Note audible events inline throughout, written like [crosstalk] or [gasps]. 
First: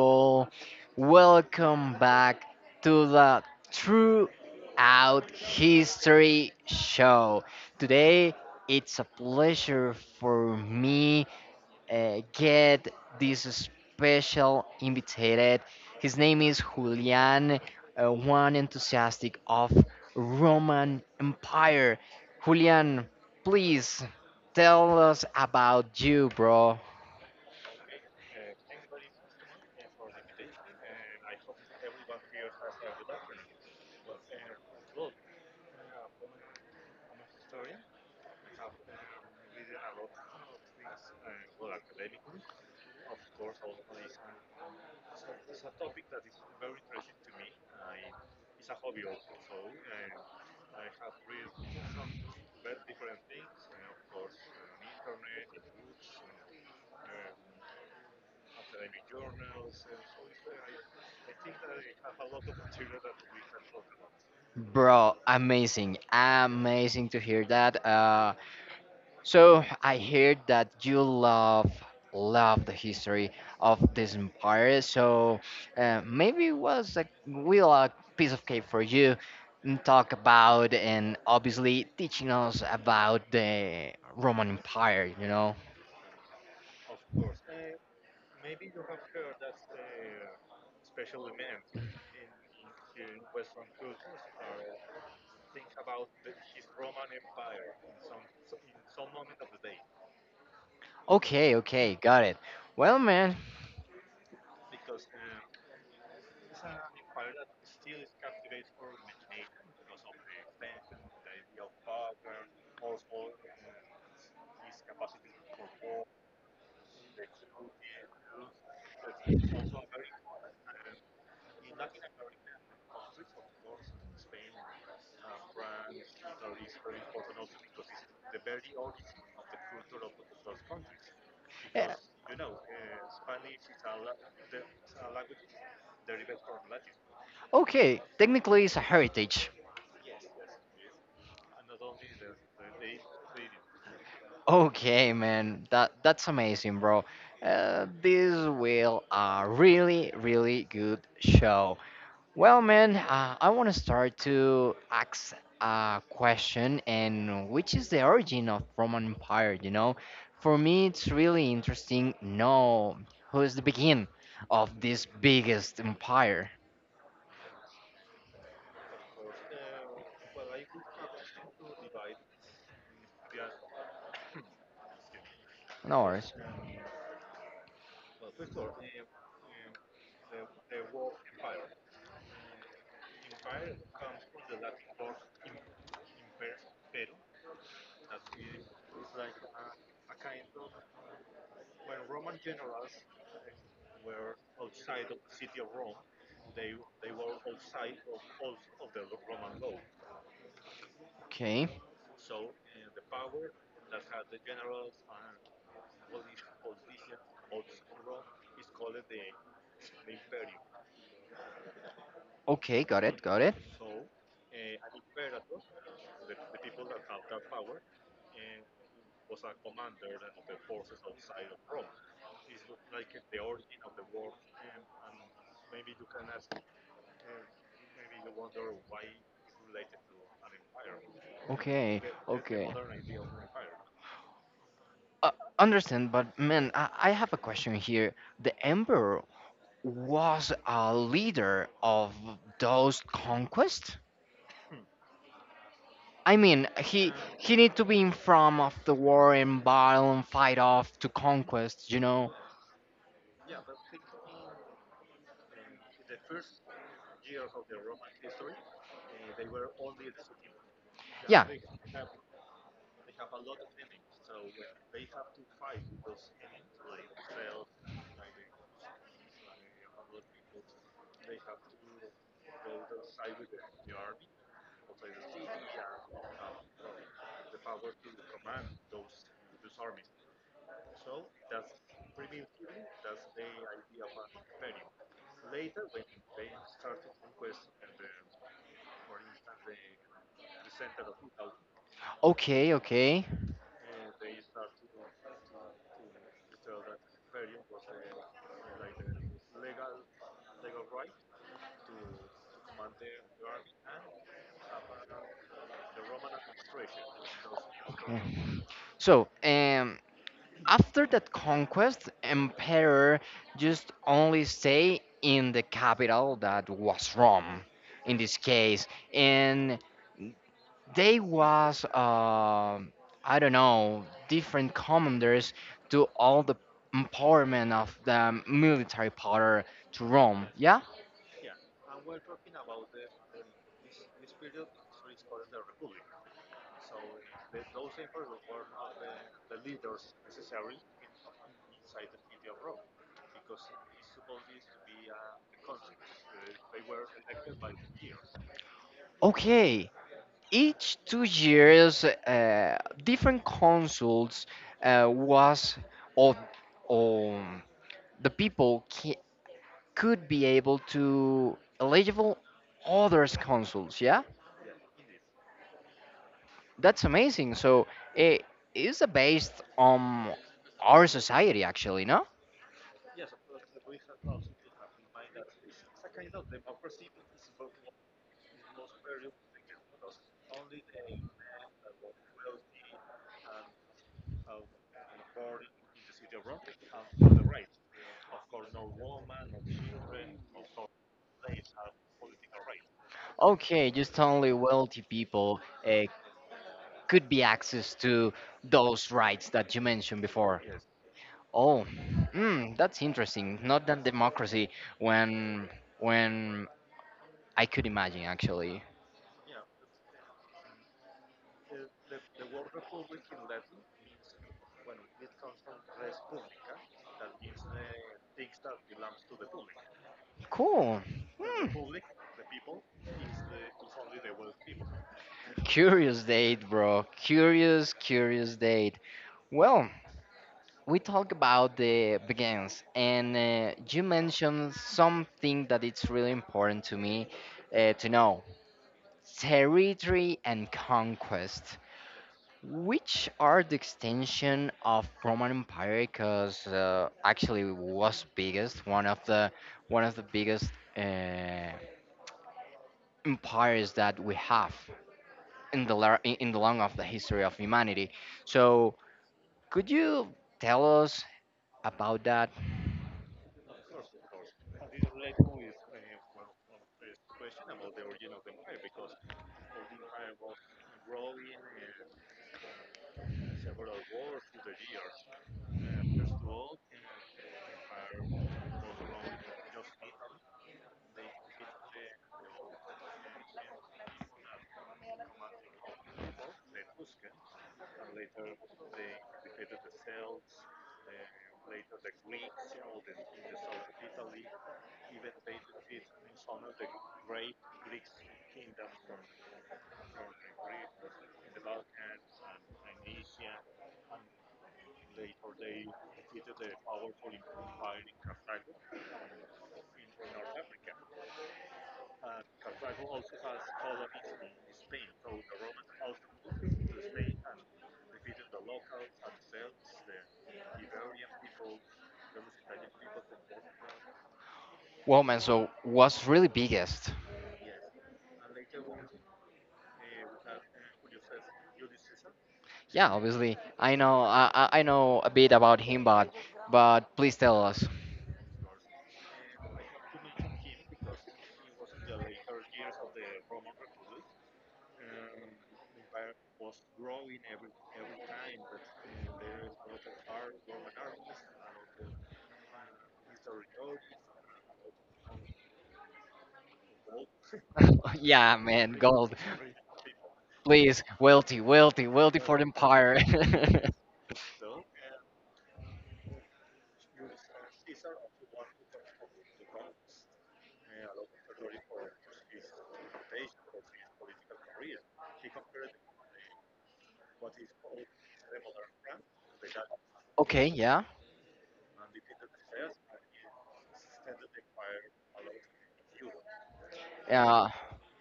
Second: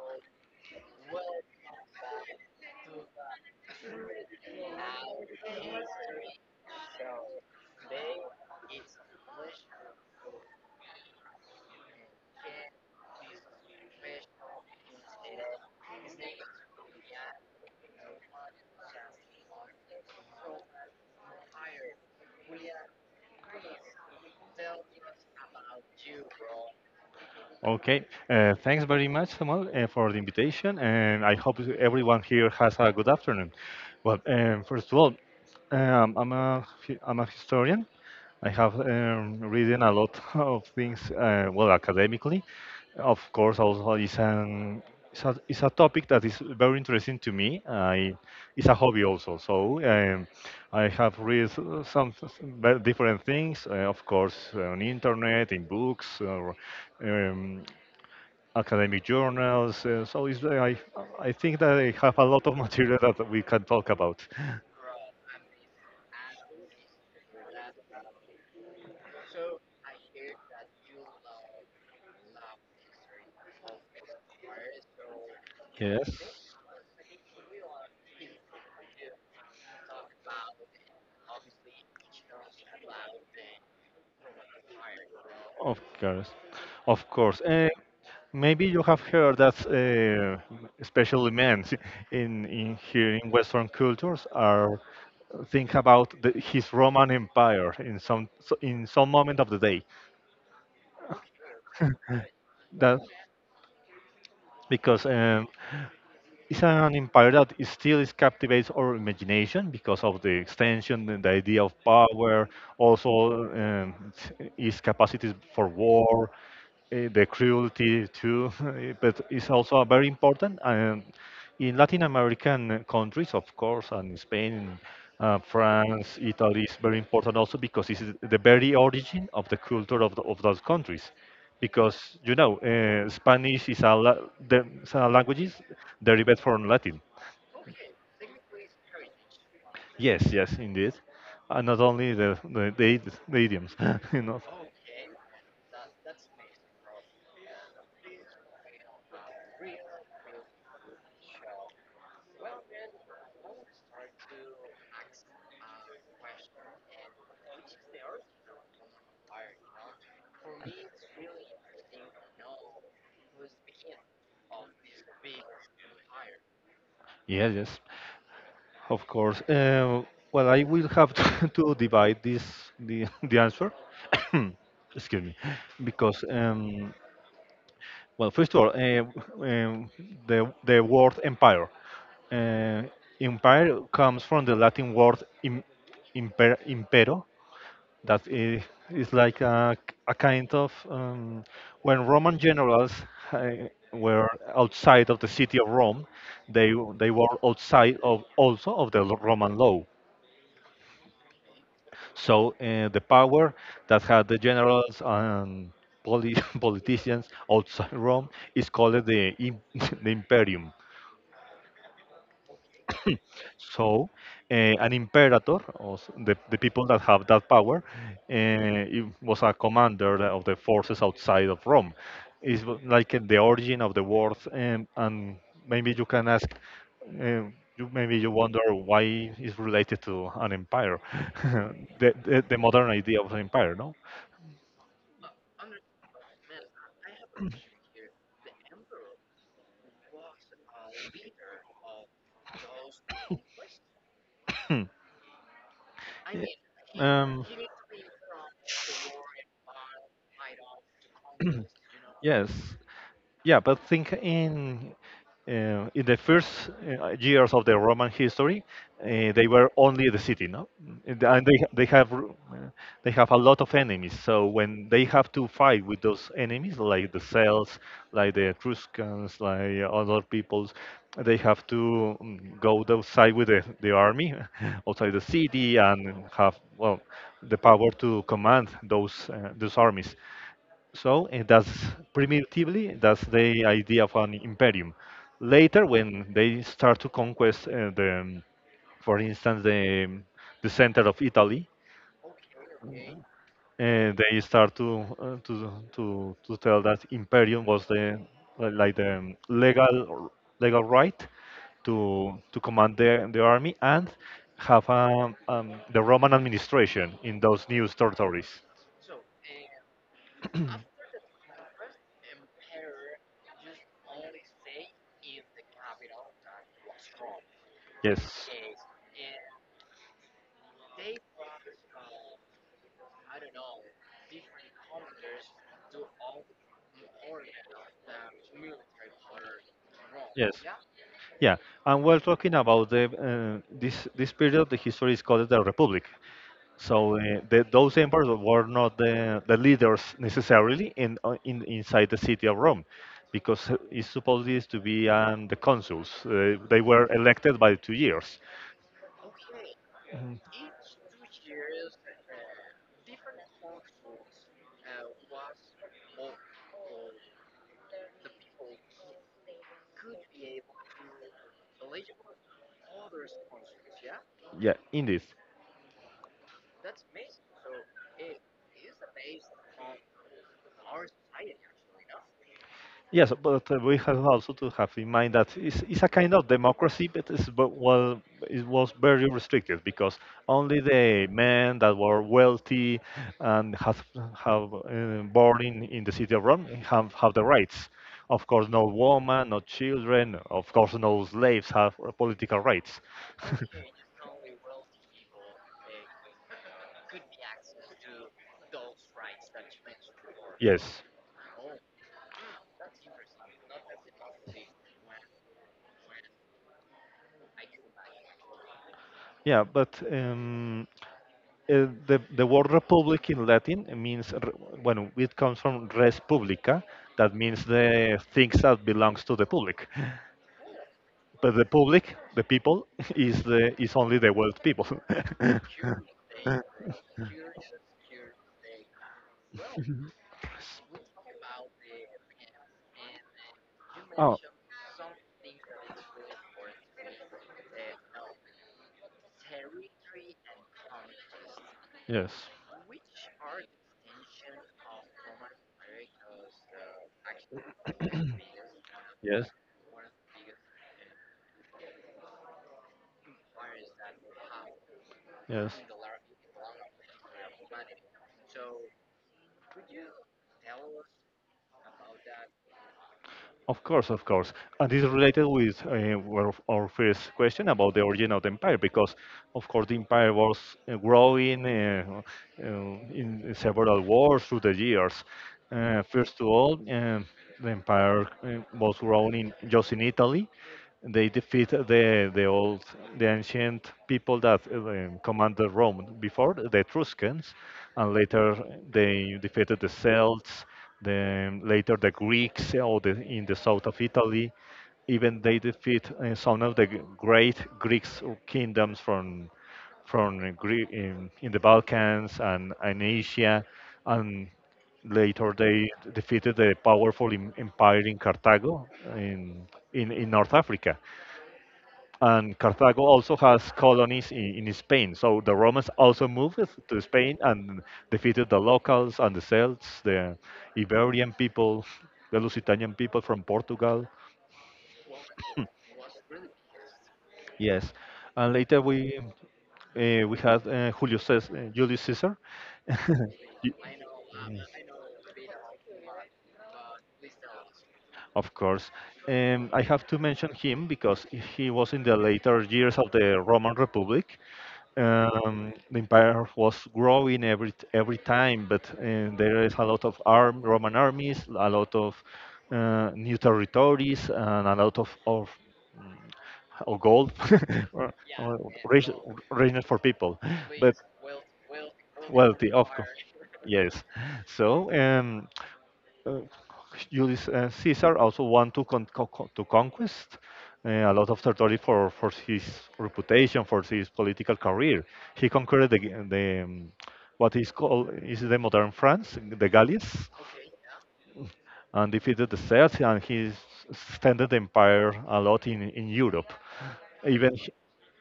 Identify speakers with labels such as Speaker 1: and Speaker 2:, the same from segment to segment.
Speaker 1: people. Welcome back to the True Out History Show. Today, it's a pleasure for me get this special invited. His name is Julian, one enthusiastic of Roman Empire. Julian, please tell us about you, bro.
Speaker 2: Okay, thanks very much, Samuel, for the invitation, and I hope everyone here has a good afternoon. Well, first of all, um, I'm a I'm a historian. I have written a lot [laughs] of things, well, academically. Of course, also it's a topic that is very interesting to me. I it's a hobby also, so I have read different things, of course, on internet, in books, or um, academic journals. I think that I have a lot of [laughs] material that we can talk about.
Speaker 1: Bro, amazing. Amazing to hear that. So I heard that you love the history of this empire. So maybe
Speaker 2: Yes,
Speaker 1: it was a real piece of cake for you and talk about and obviously teaching us about the Roman Empire, you know?
Speaker 2: of course. Of course. Maybe you have heard that, especially men in here in Western cultures are think about his Roman Empire in in some moment of the day.
Speaker 1: Okay, okay, got it. Well,
Speaker 2: That
Speaker 1: man.
Speaker 2: because it's an empire that is still is captivates our imagination because of the extension and the idea of power, also its capacities for war, the cruelty too. [laughs] But it's also very important in Latin American countries, of course, and Spain, France, Italy is very important also because this is the very origin of the culture of those countries because you know
Speaker 1: uh,
Speaker 2: Spanish is the some languages derived from Latin.
Speaker 1: Okay, technically it's a heritage.
Speaker 2: Yes, yes, indeed, and not only the idioms, [laughs] you know.
Speaker 1: Okay, man, that's amazing, bro. This will a really good show. Well, man, I want to start to ask a question, and which is the origin of Roman Empire? You know, for me, it's really interesting. Know who is the begin of this biggest empire?
Speaker 2: Yes, yes, of course. Well, I will have to, [laughs] to divide this the [laughs] the answer. [coughs] Excuse me,
Speaker 1: No
Speaker 2: because
Speaker 1: worries.
Speaker 2: well, first of all, um, the word empire. Uh, empire comes from the Latin word impero, that i- is like a kind of when Roman generals uh, were outside of the city of Rome, they they were outside of also of the Roman law.
Speaker 1: Okay,
Speaker 2: So the power that had the generals and [laughs] politicians outside Rome is called [laughs] the imperium.
Speaker 1: okay, got it, got it.
Speaker 2: So, an imperator, the people that have that power, it was a commander of the forces outside of Rome. Like the origin of the word, and maybe you can ask, uh, maybe you wonder why it's related to an empire, [laughs]
Speaker 1: Okay,
Speaker 2: the
Speaker 1: okay.
Speaker 2: modern idea of an empire, no?
Speaker 1: Uh, understand, but man, I have a question here. The Emperor was a leader of those conquests?
Speaker 2: Hmm.
Speaker 1: I mean, he
Speaker 2: um,
Speaker 1: he need to be in front of the war and battle and fight off to
Speaker 2: [clears throat]
Speaker 1: conquest, you know?
Speaker 2: yes, yeah, but think in the first years of the Roman history, they were only the city, no? And
Speaker 1: Yeah,
Speaker 2: they have a lot of enemies. So when they have to fight with those enemies, like the Celts, like the Etruscans, like other peoples, they have to go outside with the army, [laughs] outside the city, and have well the power to command those armies. So and that's primitively that's the idea of an imperium. Later, when they start to conquest, for instance, the center of Italy,
Speaker 1: okay, okay.
Speaker 2: they start to tell that imperium was the like the legal right to command the army and have the Roman administration in those new
Speaker 1: Mhm.
Speaker 2: territories.
Speaker 1: So, after that conquest, Emperor just only stay in the capital that was Rome, in this
Speaker 2: Yes.
Speaker 1: case, and they was I don't know different commanders do all the empowerment of the military power to Rome.
Speaker 2: Yes.
Speaker 1: Yeah.
Speaker 2: Yeah, and we're talking about the this this period of the history is called the Republic. So those emperors were not the leaders necessarily in inside the city of Rome, because it's supposed is to be the consuls. They were elected by 2 years.
Speaker 1: Okay.
Speaker 2: Mhm.
Speaker 1: Each 2 years, different consuls was or or the could be able to eligible others consuls. Yeah,
Speaker 2: Yeah, indeed.
Speaker 1: that's amazing. So it is based on our society actually, no?
Speaker 2: Yes, but we have also to have in mind that it's a kind of democracy, but but, well, it was very restricted because only the men that were wealthy and have born in the city of Rome have the rights. Of course, no woman, no children, of course, no slaves have political rights. [laughs]
Speaker 1: Okay, just only wealthy people uh, could be access to those rights that you mentioned before.
Speaker 2: Yes.
Speaker 1: Oh, that's interesting. Not that democracy when when I could imagine actually.
Speaker 2: Yeah, but the word republic in Latin means, when it comes from res publica, that means the things that belongs to the public.
Speaker 1: Cool.
Speaker 2: But the
Speaker 1: Hmm.
Speaker 2: public, the people, [laughs] is the is only the world people. [laughs]
Speaker 1: Curious date, bro. Curious, curious date. Well, we talk about the begins, and you
Speaker 2: Oh,
Speaker 1: mentioned something that it's really important to me to know. Territory and conquest,
Speaker 2: yes,
Speaker 1: which are the extension of Roman Empire, because actually was biggest
Speaker 2: yes,
Speaker 1: one of the biggest uh, empires that we have
Speaker 2: yes.
Speaker 1: in the long of the history of humanity. So could you tell us about that?
Speaker 2: Of course, of course. And this is related with our first question about the origin of the empire, because, of course, the empire was growing uh, in several wars through the years. First of all, the empire was grown in, just in Italy, they defeat the old the ancient people that commanded Rome before the Etruscans, and later they defeated the Celts, then later the Greeks or the, in the south of Italy. Even they defeat some of the great Greek kingdoms from Greek in the Balkans and Asia, and later they defeated the powerful empire in Carthago in, in North Africa, and Carthago also has colonies in Spain. So the Romans also moved to Spain and defeated the locals and the Celts, the Iberian people, the Lusitanian people from Portugal.
Speaker 1: Well, man, so was really biggest.
Speaker 2: Yes, and later we had Julius Caesar.
Speaker 1: Yeah,
Speaker 2: [laughs]
Speaker 1: obviously,
Speaker 2: Y-
Speaker 1: I know I I know a bit about him, but please tell us.
Speaker 2: Of course, I have to mention him because he was in the later years of the Roman Republic, the empire was growing every time, but there is a lot of arm, Roman armies, a lot of new territories, and a lot mm, of gold, [laughs] or-
Speaker 1: [laughs] yeah,
Speaker 2: or
Speaker 1: man,
Speaker 2: rich-
Speaker 1: gold.
Speaker 2: richness for people, but
Speaker 1: Please, wealthy for the
Speaker 2: wealthy, of
Speaker 1: empire.
Speaker 2: course, yes. So. Uh, Julius Caesar also want to conquest a lot of territory for his reputation, for his political career. He conquered the what is called is the modern France, the Gallies,
Speaker 1: [laughs] okay, yeah.
Speaker 2: and defeated the Celts, and he extended the empire a lot in Europe. Even
Speaker 1: Uh,
Speaker 2: he-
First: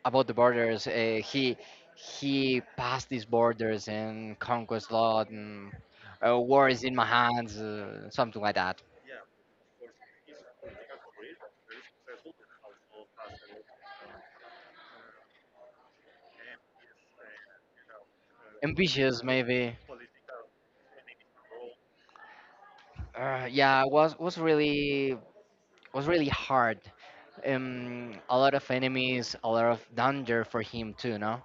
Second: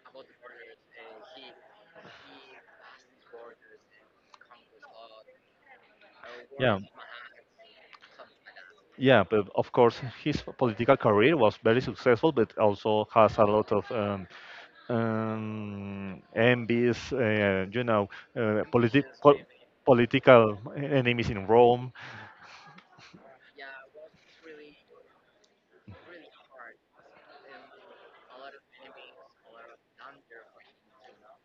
Speaker 1: about the borders, uh, he passed these borders and conquest lot and war
Speaker 2: yeah.
Speaker 1: is in my hands, something like that.
Speaker 2: Yeah, but of course, his political career was very successful, but also has a lot of envies, you know, uh, politi-
Speaker 1: Ambitious,
Speaker 2: po-
Speaker 1: maybe.
Speaker 2: political enemies in Rome.
Speaker 1: Uh, yeah, was was really was really hard. A lot of enemies, a lot of danger for him too, no?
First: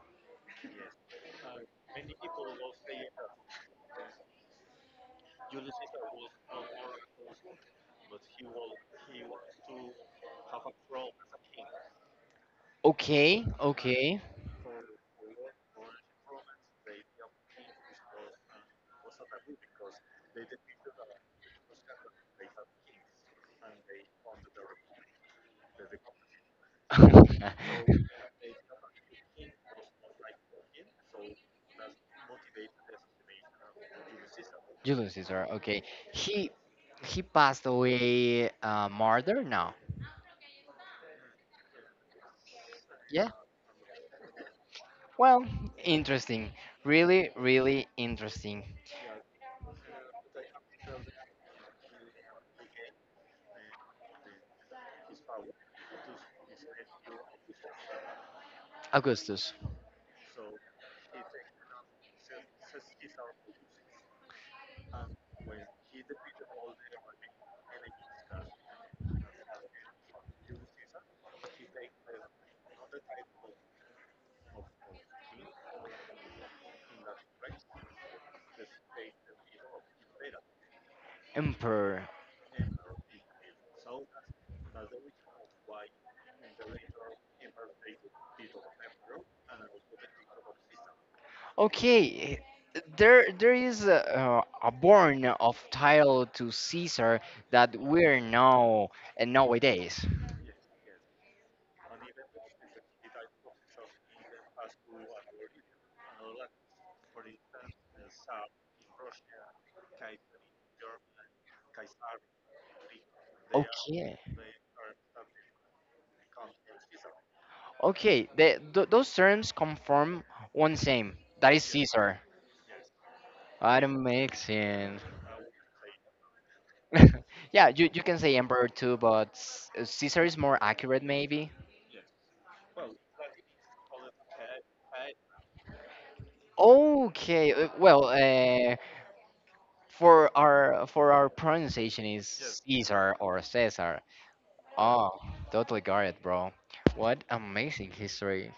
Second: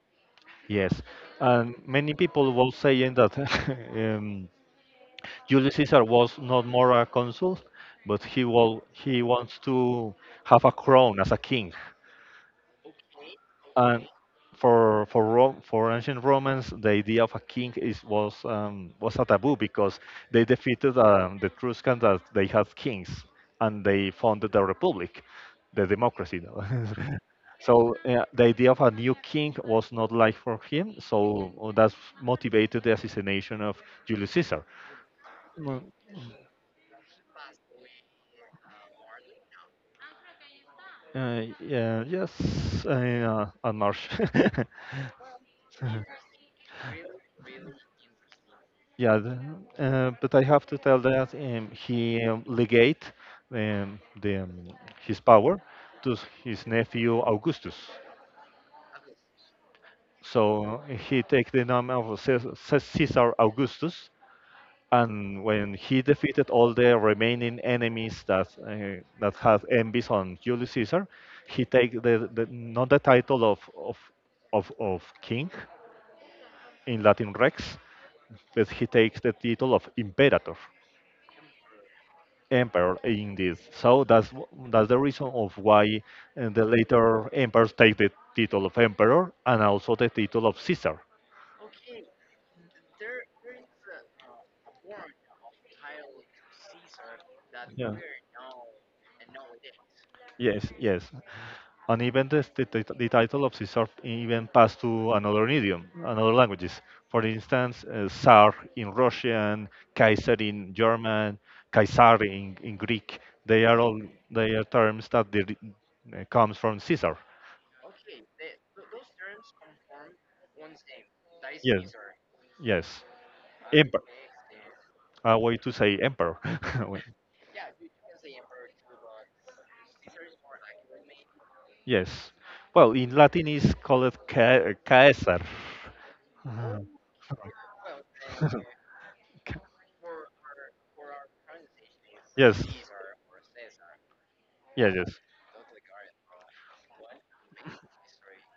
Speaker 2: Yes, and many people were saying that [laughs] um, Julius Caesar was not more a consul, but he wants to have a crown as a king.
Speaker 1: Okay,
Speaker 2: And
Speaker 1: okay.
Speaker 2: for Rome, for ancient Romans, the idea of a king is was a taboo because they defeated the Etruscans that they had kings and they founded the republic, the democracy. Though. [laughs] So
Speaker 1: [laughs]
Speaker 2: the idea of a new king was not like for him. So that motivated the assassination of Julius Caesar.
Speaker 1: Julius Caesar. Okay,
Speaker 2: Well,
Speaker 1: he he passed away murder. No,
Speaker 2: Yeah, yes,
Speaker 1: yeah.
Speaker 2: and Marsh.
Speaker 1: Well,
Speaker 2: [laughs]
Speaker 1: interesting. Really, really interesting.
Speaker 2: Yeah, but I have to tell that he legate um, the, um, his power his nephew Augustus.
Speaker 1: Augustus,
Speaker 2: So he take the name of Caesar Augustus, and when he defeated all the remaining enemies that that had envies on Julius Caesar, he take the not the title of king in Latin rex, but he takes the title of imperator.
Speaker 1: emperor.
Speaker 2: Emperor in this. So that's the reason of why the later emperors take the title of emperor and also the title of Caesar.
Speaker 1: Okay, there is a born of title to Caesar that
Speaker 2: Yeah.
Speaker 1: we're now nowadays.
Speaker 2: Yes, yes. And even the title of Caesar even passed to another idiom, another languages. For instance, Tsar in Russian, Kaiser in German, Kaisar in Greek. They are all
Speaker 1: Okay,
Speaker 2: they are terms that they, comes from Caesar.
Speaker 1: Okay, the, those terms come from one same. That is
Speaker 2: Yes,
Speaker 1: Caesar.
Speaker 2: yes.
Speaker 1: I
Speaker 2: Emperor.
Speaker 1: don't make sense.
Speaker 2: A way to say emperor. [laughs] Well,
Speaker 1: [laughs] yeah, you can say emperor too, but Caesar is more accurate maybe.
Speaker 2: yes. Well, in Latin is called Caesar. [laughs]
Speaker 1: Okay, well,
Speaker 2: Uh, ca-
Speaker 1: for our pronunciation is
Speaker 2: yes.
Speaker 1: Caesar or Caesar.
Speaker 2: Yes.
Speaker 1: Oh,
Speaker 2: Yes.
Speaker 1: totally got it, bro. What amazing history.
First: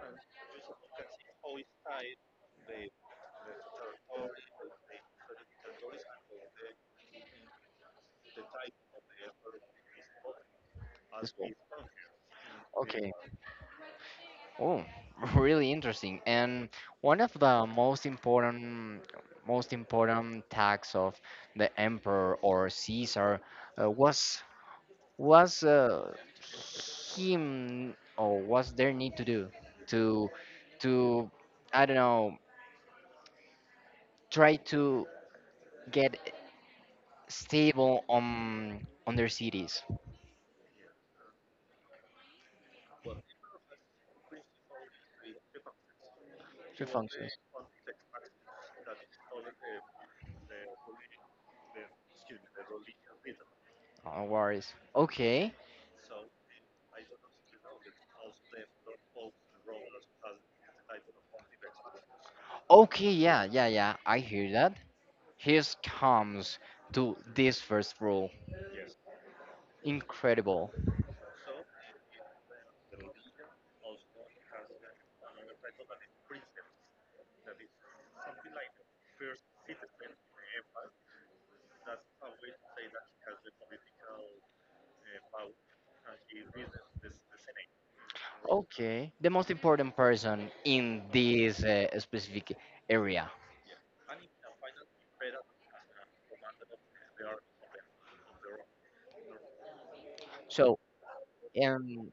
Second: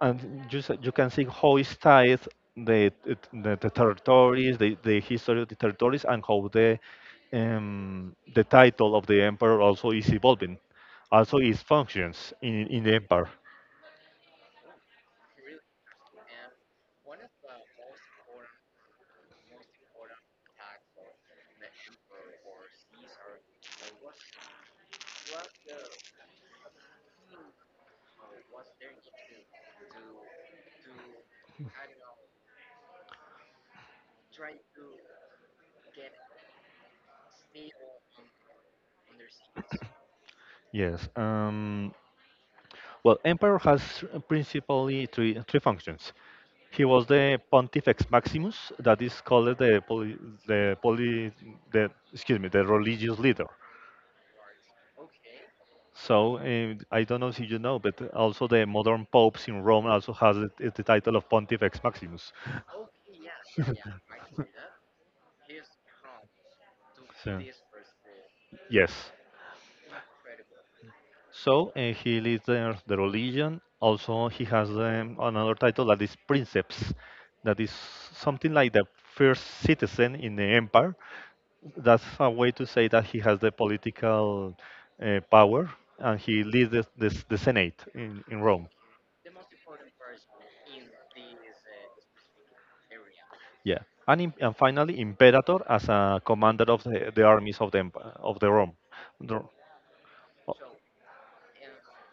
Speaker 2: And you can see how is tied the the territories, the history of the territories, and how the title of the emperor also is evolving,
Speaker 1: This
Speaker 2: also
Speaker 1: one.
Speaker 2: its functions in the
Speaker 1: Okay.
Speaker 2: empire.
Speaker 1: Oh, [laughs] really interesting. And one of the most important tasks of the emperor or Caesar uh, was him or was their need to do to to I don't know try to get stable on their cities.
Speaker 2: Yes. Well, emperor has principally three functions. He was the Pontifex Maximus, that is called the poly, the poly, the excuse me, the religious leader.
Speaker 1: No worries. Okay.
Speaker 2: So I don't know if you know, but also the modern popes in Rome also has the title of Pontifex Maximus.
Speaker 1: Okay, yeah, yeah, yeah. I
Speaker 2: [laughs]
Speaker 1: hear that. Here comes to
Speaker 2: So,
Speaker 1: this first rule.
Speaker 2: yes.
Speaker 1: Incredible.
Speaker 2: So he leads the religion. Also, he has another title that is princeps, that is something like the first citizen in the empire. That's a way to say that he has the political power and he leads the Senate in Rome.
Speaker 1: Okay. The most important person in this specific area.
Speaker 2: Yeah, and and finally, imperator as a commander of the armies of of the Rome. The- oh,
Speaker 1: So, um,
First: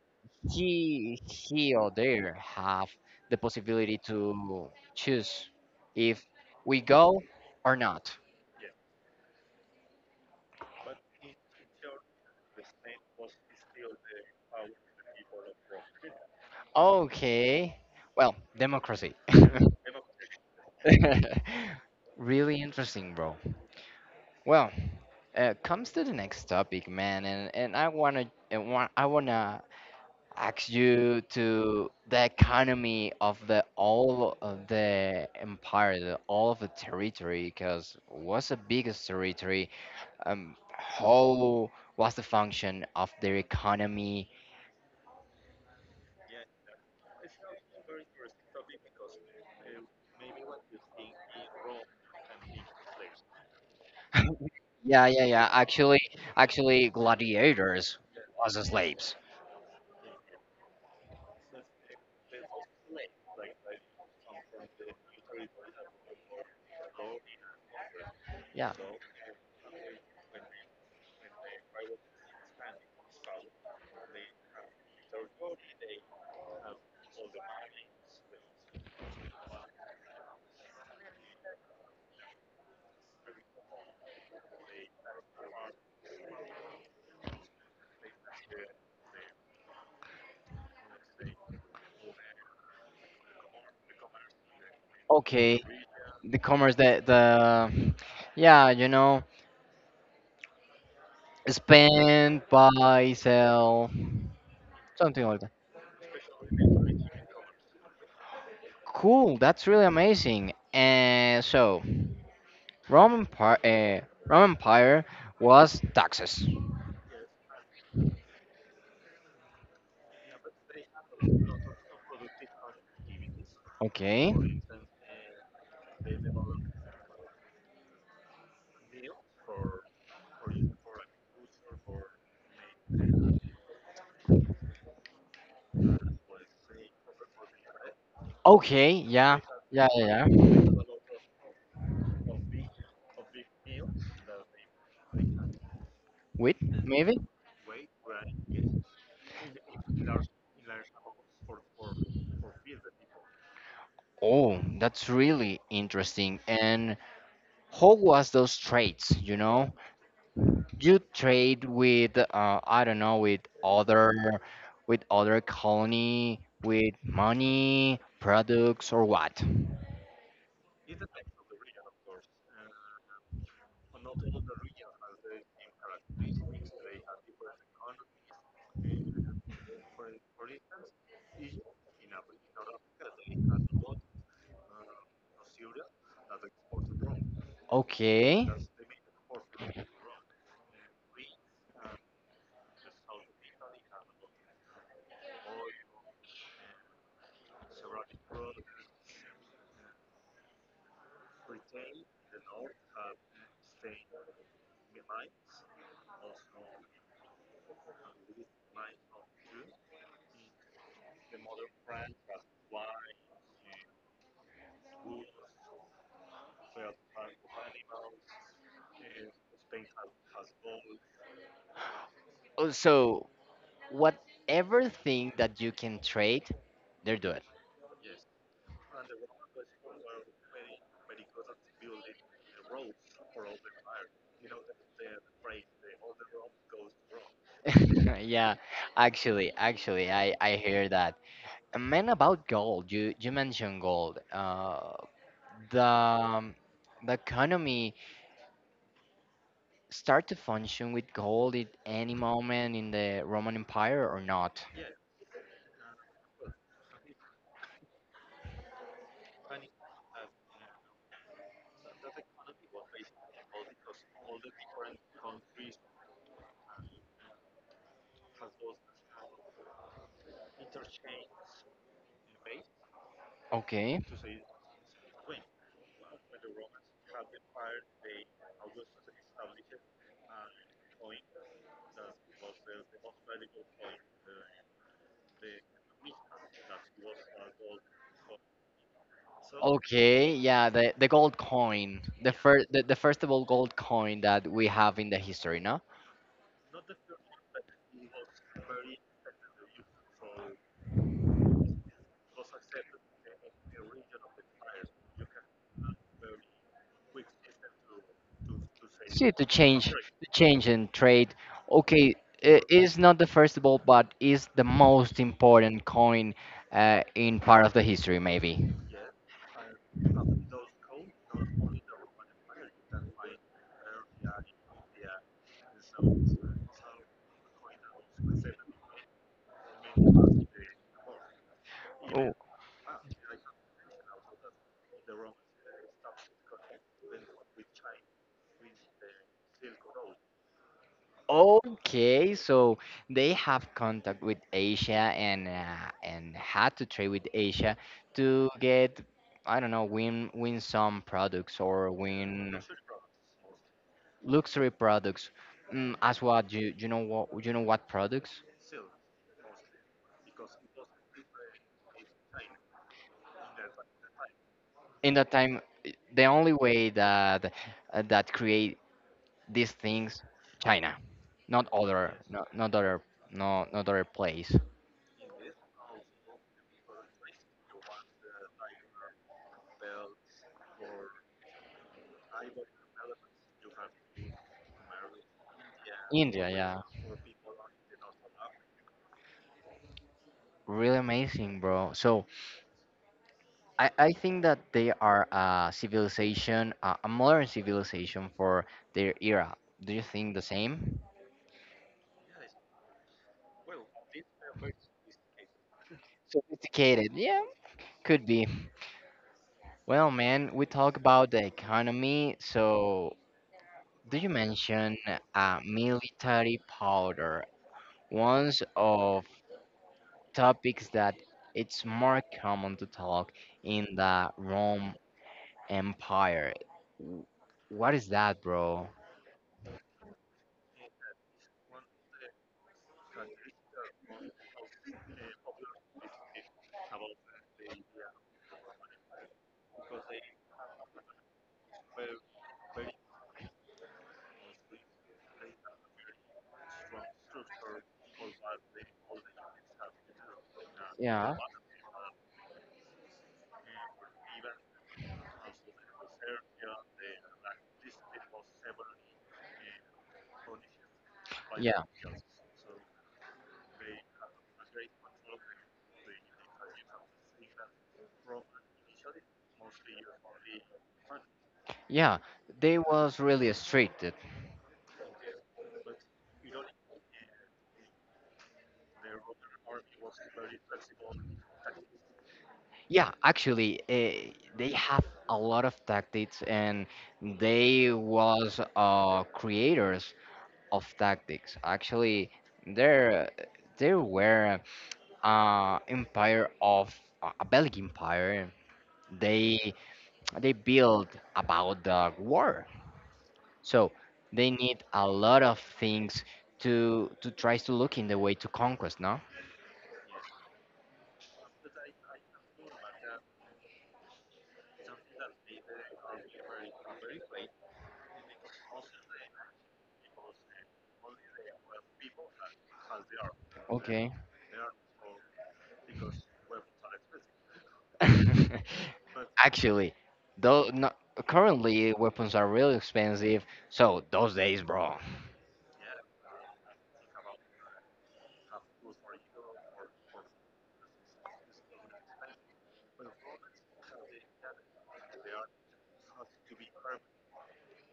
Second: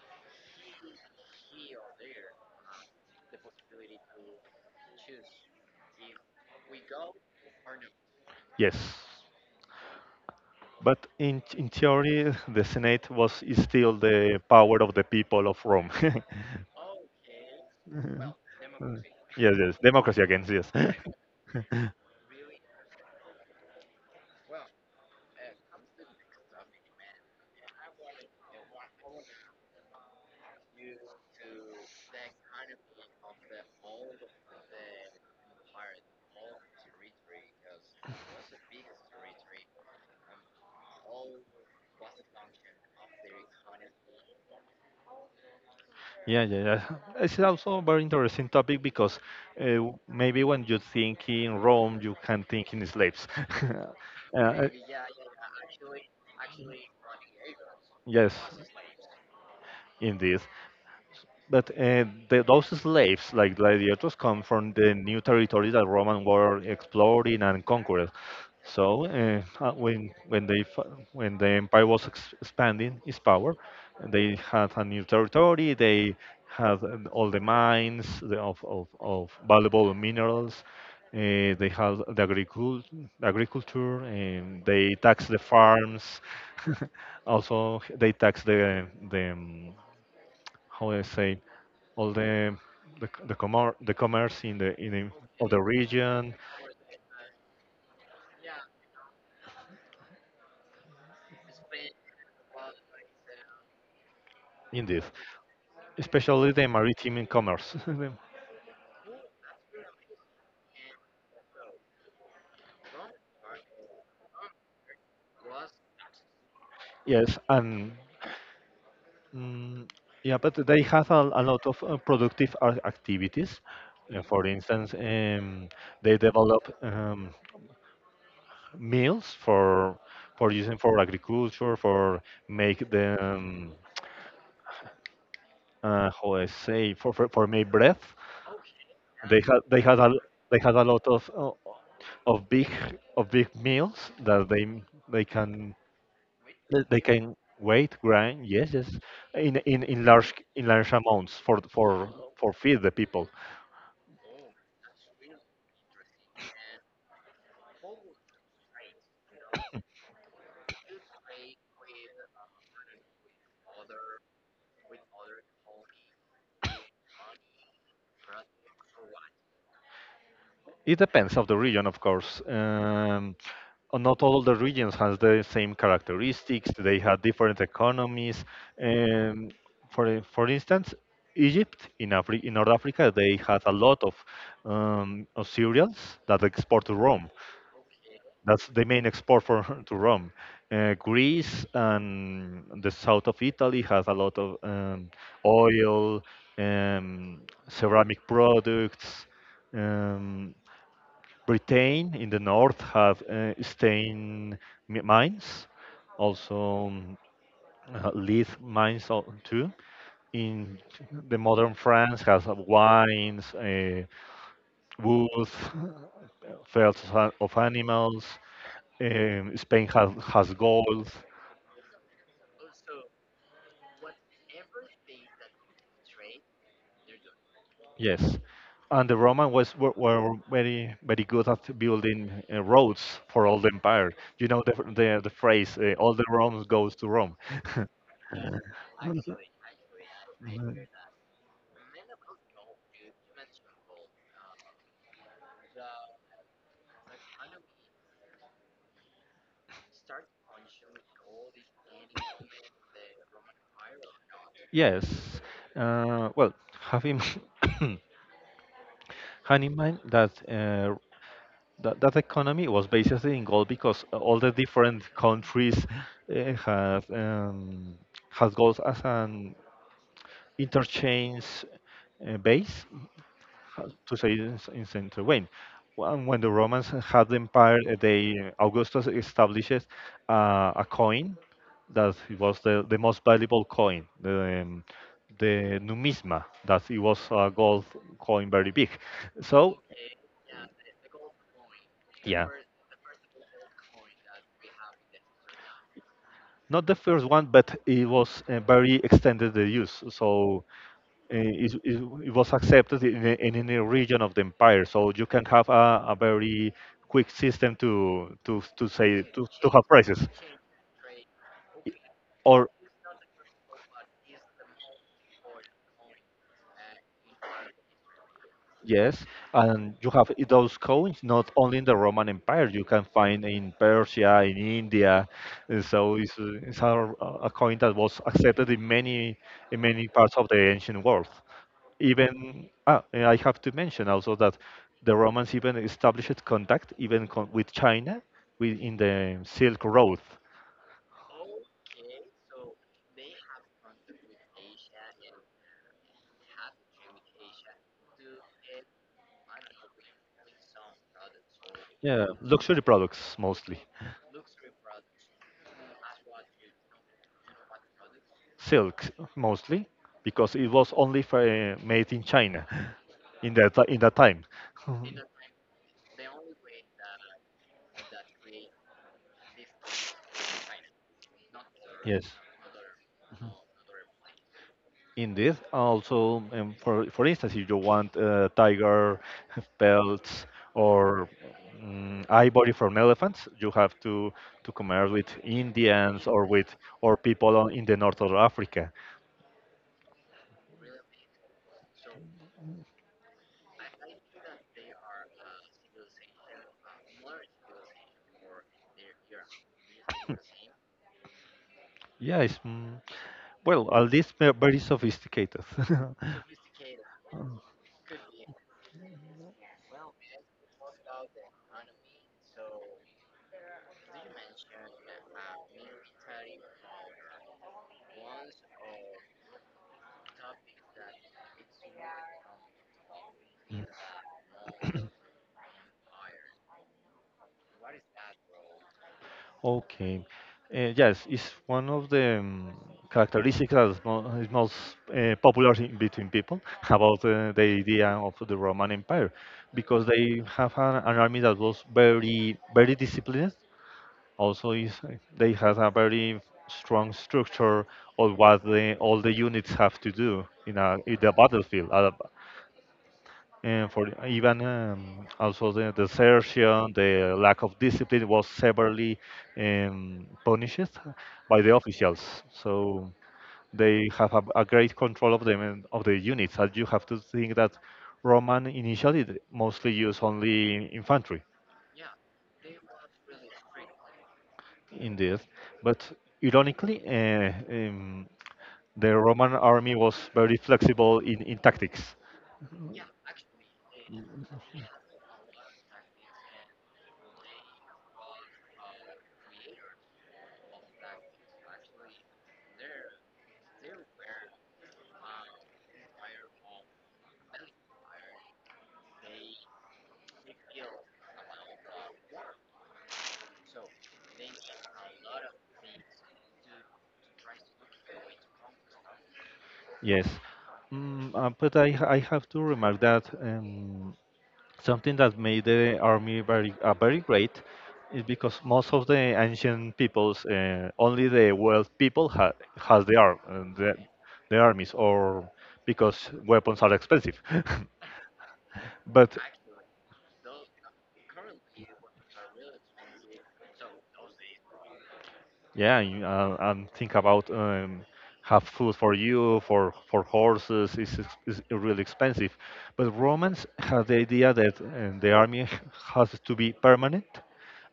Speaker 1: he or there have the possibility to choose if we go or not.
Speaker 2: Yes, but in theory, [laughs] the Senate was is still the power of the people of Rome.
Speaker 1: Okay. Well,
Speaker 2: [laughs]
Speaker 1: democracy. [laughs]
Speaker 2: Yes, yes, democracy again, yes. [laughs]
Speaker 1: Really interesting, bro. Well, comes to the next topic, man, and I wanna ask you to the economy of the all of the empire, the, all of the territory, because what's the biggest territory? How was the function of their economy?
Speaker 2: Yeah, yeah, yeah. It's also a very interesting topic because maybe when you think in Rome, you can think in slaves. [laughs]
Speaker 1: [laughs]
Speaker 2: Uh, uh,
Speaker 1: yeah, yeah, yeah. Actually, actually, gladiators
Speaker 2: yes,
Speaker 1: was the slaves.
Speaker 2: indeed. But those slaves, like gladiators, come from the new territories that Roman were exploring and conquering.
Speaker 1: Yeah.
Speaker 2: So when the empire was expanding its power, they had a new territory. They had all the mines the, of valuable minerals. They had the agriculture. And they taxed the farms. [laughs] also, they taxed the how do I say all the the commerce in the of the
Speaker 1: Okay.
Speaker 2: region
Speaker 1: The commerce, the yeah, you know, spend, buy, sell,
Speaker 2: in this,
Speaker 1: something like that.
Speaker 2: especially the maritime commerce. [laughs]
Speaker 1: Cool, that's really amazing. And so, Roman Empire was taxes.
Speaker 2: yes, and mm, yeah, but they have a lot of productive activities.
Speaker 1: Okay.
Speaker 2: For instance, they develop meals for using for agriculture, for make the how I say for, for make bread.
Speaker 1: Okay, yeah.
Speaker 2: They had they
Speaker 1: Yeah,
Speaker 2: had a
Speaker 1: yeah, yeah.
Speaker 2: they had a lot of big meals that they can
Speaker 1: Wheat,
Speaker 2: they
Speaker 1: maybe?
Speaker 2: can wait grind, yes, yes, in large amounts for feed the people.
Speaker 1: Oh, that's really interesting. And how was those trades, you know? You trade with I don't know, with other colony, with money, products or what?
Speaker 2: It depends of the region, of course. Not all the regions has the same characteristics, they have different economies. um, for instance, Egypt in in North Africa, they had a lot of cereals that export to Rome.
Speaker 1: Okay.
Speaker 2: That's the main export for [laughs] to Rome. Greece and the south of Italy has a lot of oil, um, ceramic products. Um, Britain in the north have stain mines, also lead mines too. In the modern France has wines, woods, [laughs] felts of of animals. Spain has gold.
Speaker 1: Oh, so whatever thing that you can trade, they're doing.
Speaker 2: Yes, and the Roman were very very good at building roads for all the empire. You know the phrase, "all the Romans goes to Rome."
Speaker 1: [laughs] yeah, actually, I
Speaker 2: Mhm.
Speaker 1: hear that. And man, about gold, you mentioned gold. The um, the economy start to function with gold at any moment in the Roman Empire or not?
Speaker 2: Yes. Well, having [coughs] in, in mind that, that economy was basically in gold because all the different countries have has gold as an interchange base.
Speaker 1: Okay.
Speaker 2: To say it in, in Saint Wayne. When the Romans had the empire, they Augustus establishes a coin that it was the most valuable coin, the numisma, that it was a gold coin, very big. So
Speaker 1: Okay, yeah, the gold coin,
Speaker 2: yeah,
Speaker 1: the first of all gold coin that we have in the history, no?
Speaker 2: not the first one, but it was very extended the use. So eh, is, is, it was accepted in, in any region of the empire. So you can have a very quick system to
Speaker 1: See,
Speaker 2: to have prices.
Speaker 1: to change and trade. Okay, I-
Speaker 2: Or
Speaker 1: is not the first ball, but is the most important coin in part of the history, maybe.
Speaker 2: yes, and you have those coins not only in the Roman Empire. You can find in Persia, in India. And so it's a coin that was accepted in many parts of the ancient world.
Speaker 1: Amen.
Speaker 2: Even and I have to mention also that the Romans even established contact, even con with China within the Silk Road.
Speaker 1: Oh, okay. So they have contact with Asia and had to trade with Asia to get, I don't know, win win some products or
Speaker 2: Yeah,
Speaker 1: win
Speaker 2: luxury products mostly,
Speaker 1: luxury products. Mm, as what you you know what products?
Speaker 2: silks mostly, because it was only for, made in China [laughs] in in that time. [laughs]
Speaker 1: In that time I- the only way that that create these things china not other
Speaker 2: Yes.
Speaker 1: no, not other no not other place
Speaker 2: Also, for instance, if you want tiger [laughs] pelts or ivory from elephants, you have to commerce with Indians or
Speaker 1: india
Speaker 2: with
Speaker 1: yeah
Speaker 2: or people on, in the north of Africa.
Speaker 1: really amazing bro so i think that they are a civilization a modern civilization for their era do you think the same
Speaker 2: Yeah, it's well, at least they're very sophisticated.
Speaker 1: sophisticated yeah
Speaker 2: [laughs]
Speaker 1: could be well man we talk about the economy so do you mention military powder ones of topics that it's more common to talk in the Rome Empire. W- What is that, bro?
Speaker 2: Okay. Yes, it's one of the characteristics that is, mo is most popular in between people [laughs] about the idea of the Roman Empire, because they have an army that was very, very disciplined. Also, is they have a very strong structure of what the, all the units have to do in a in the
Speaker 1: Yeah,
Speaker 2: battlefield. And for even also the desertion, the lack of discipline was severely punished by the
Speaker 1: yeah,
Speaker 2: officials. So they have a great control of them and of the units. And you have to think that Roman initially mostly used only infantry.
Speaker 1: yeah. They was really restricted.
Speaker 2: In this, but ironically, the Roman army was very flexible in tactics.
Speaker 1: Yeah, actually, they have a lot of tactics, and they was creators of tactics. Actually, there there were empire of a Belgian empire. They they build about the war. So they need a lot of things to try to look in the way to conquest, no?
Speaker 2: Yes. But I have to remark that. Something that made the army very very great is because most of the ancient peoples, only the wealth people has the arm,
Speaker 1: Okay.
Speaker 2: the armies, or because weapons are expensive. [laughs] but
Speaker 1: [laughs] Actually, though no, currently weapons are really expensive, so those days, bro.
Speaker 2: yeah, and think about have food for you for horses is is really expensive. But Romans had the idea that the army [laughs] has to be permanent,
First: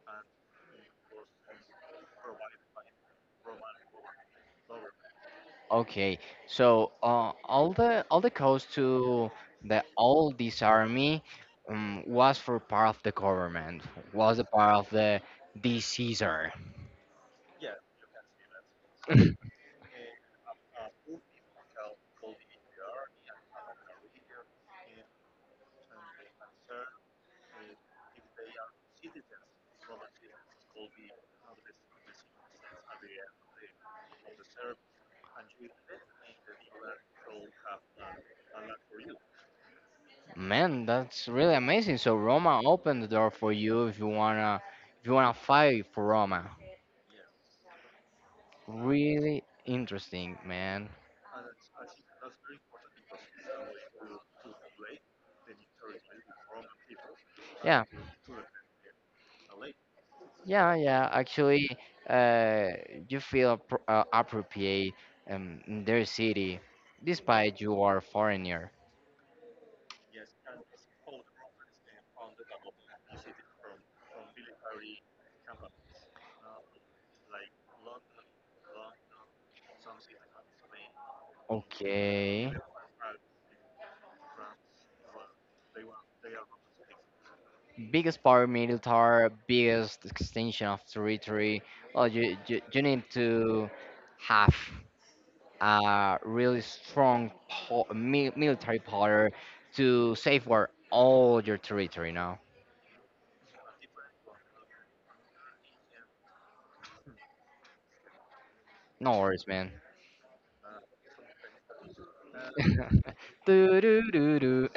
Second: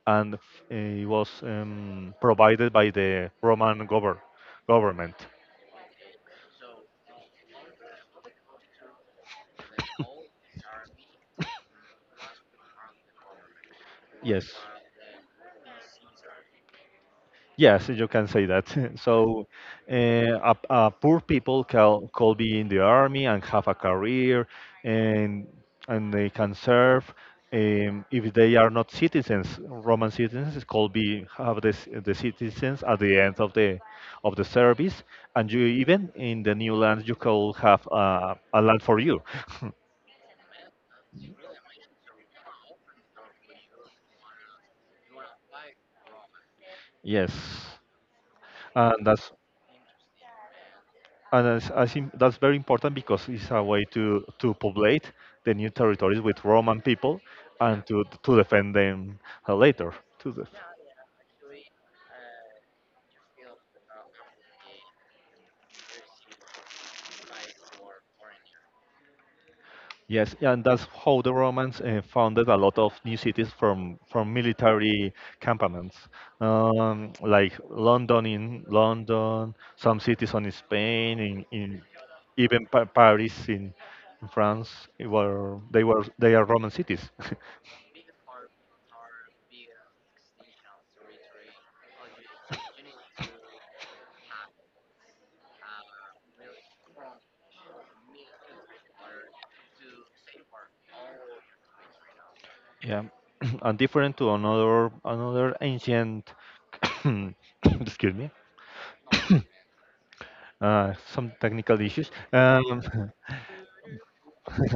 Speaker 2: and it was provided by the Roman government.
Speaker 1: Okay, so all the cost to the all this army was for part of the government, was a
Speaker 2: Yes,
Speaker 1: part of the Caesar.
Speaker 2: yes, you can say that. [laughs] so,
Speaker 1: [laughs]
Speaker 2: a poor people can could be in the army and have a career, and and they can serve. If they are not citizens, Roman citizens could be have this, the citizens at the end of the service, and you even in the new land you could have a land for you.
Speaker 1: Man, that's really amazing. So Roma opened the door for you if you wanna fight for Roma.
Speaker 2: [laughs] yes. And that's
Speaker 1: Really interesting, man.
Speaker 2: and as, I think that's very important because it's a way to populate the new territories with Roman people
Speaker 1: Yeah,
Speaker 2: and to defend them later. To the,
Speaker 1: yeah, yeah. Actually, uh, you feel appropriate in their city, despite you are foreigner.
Speaker 2: yes, and that's how the Romans founded a lot of new cities from military campaments, like London in London, some cities on Spain, in
Speaker 1: Okay.
Speaker 2: even Paris in France, were they are Roman cities. [laughs]
Speaker 1: Biggest power militar, biggest extension of territory. Well, you need to have a really strong military power to safeguard all your territory now.
Speaker 2: Yeah, [clears throat] and different to another another ancient. [coughs] excuse me.
Speaker 1: No
Speaker 2: [coughs]
Speaker 1: worries, man.
Speaker 2: Some technical issues. [laughs]
Speaker 1: [laughs] do, do, do, do.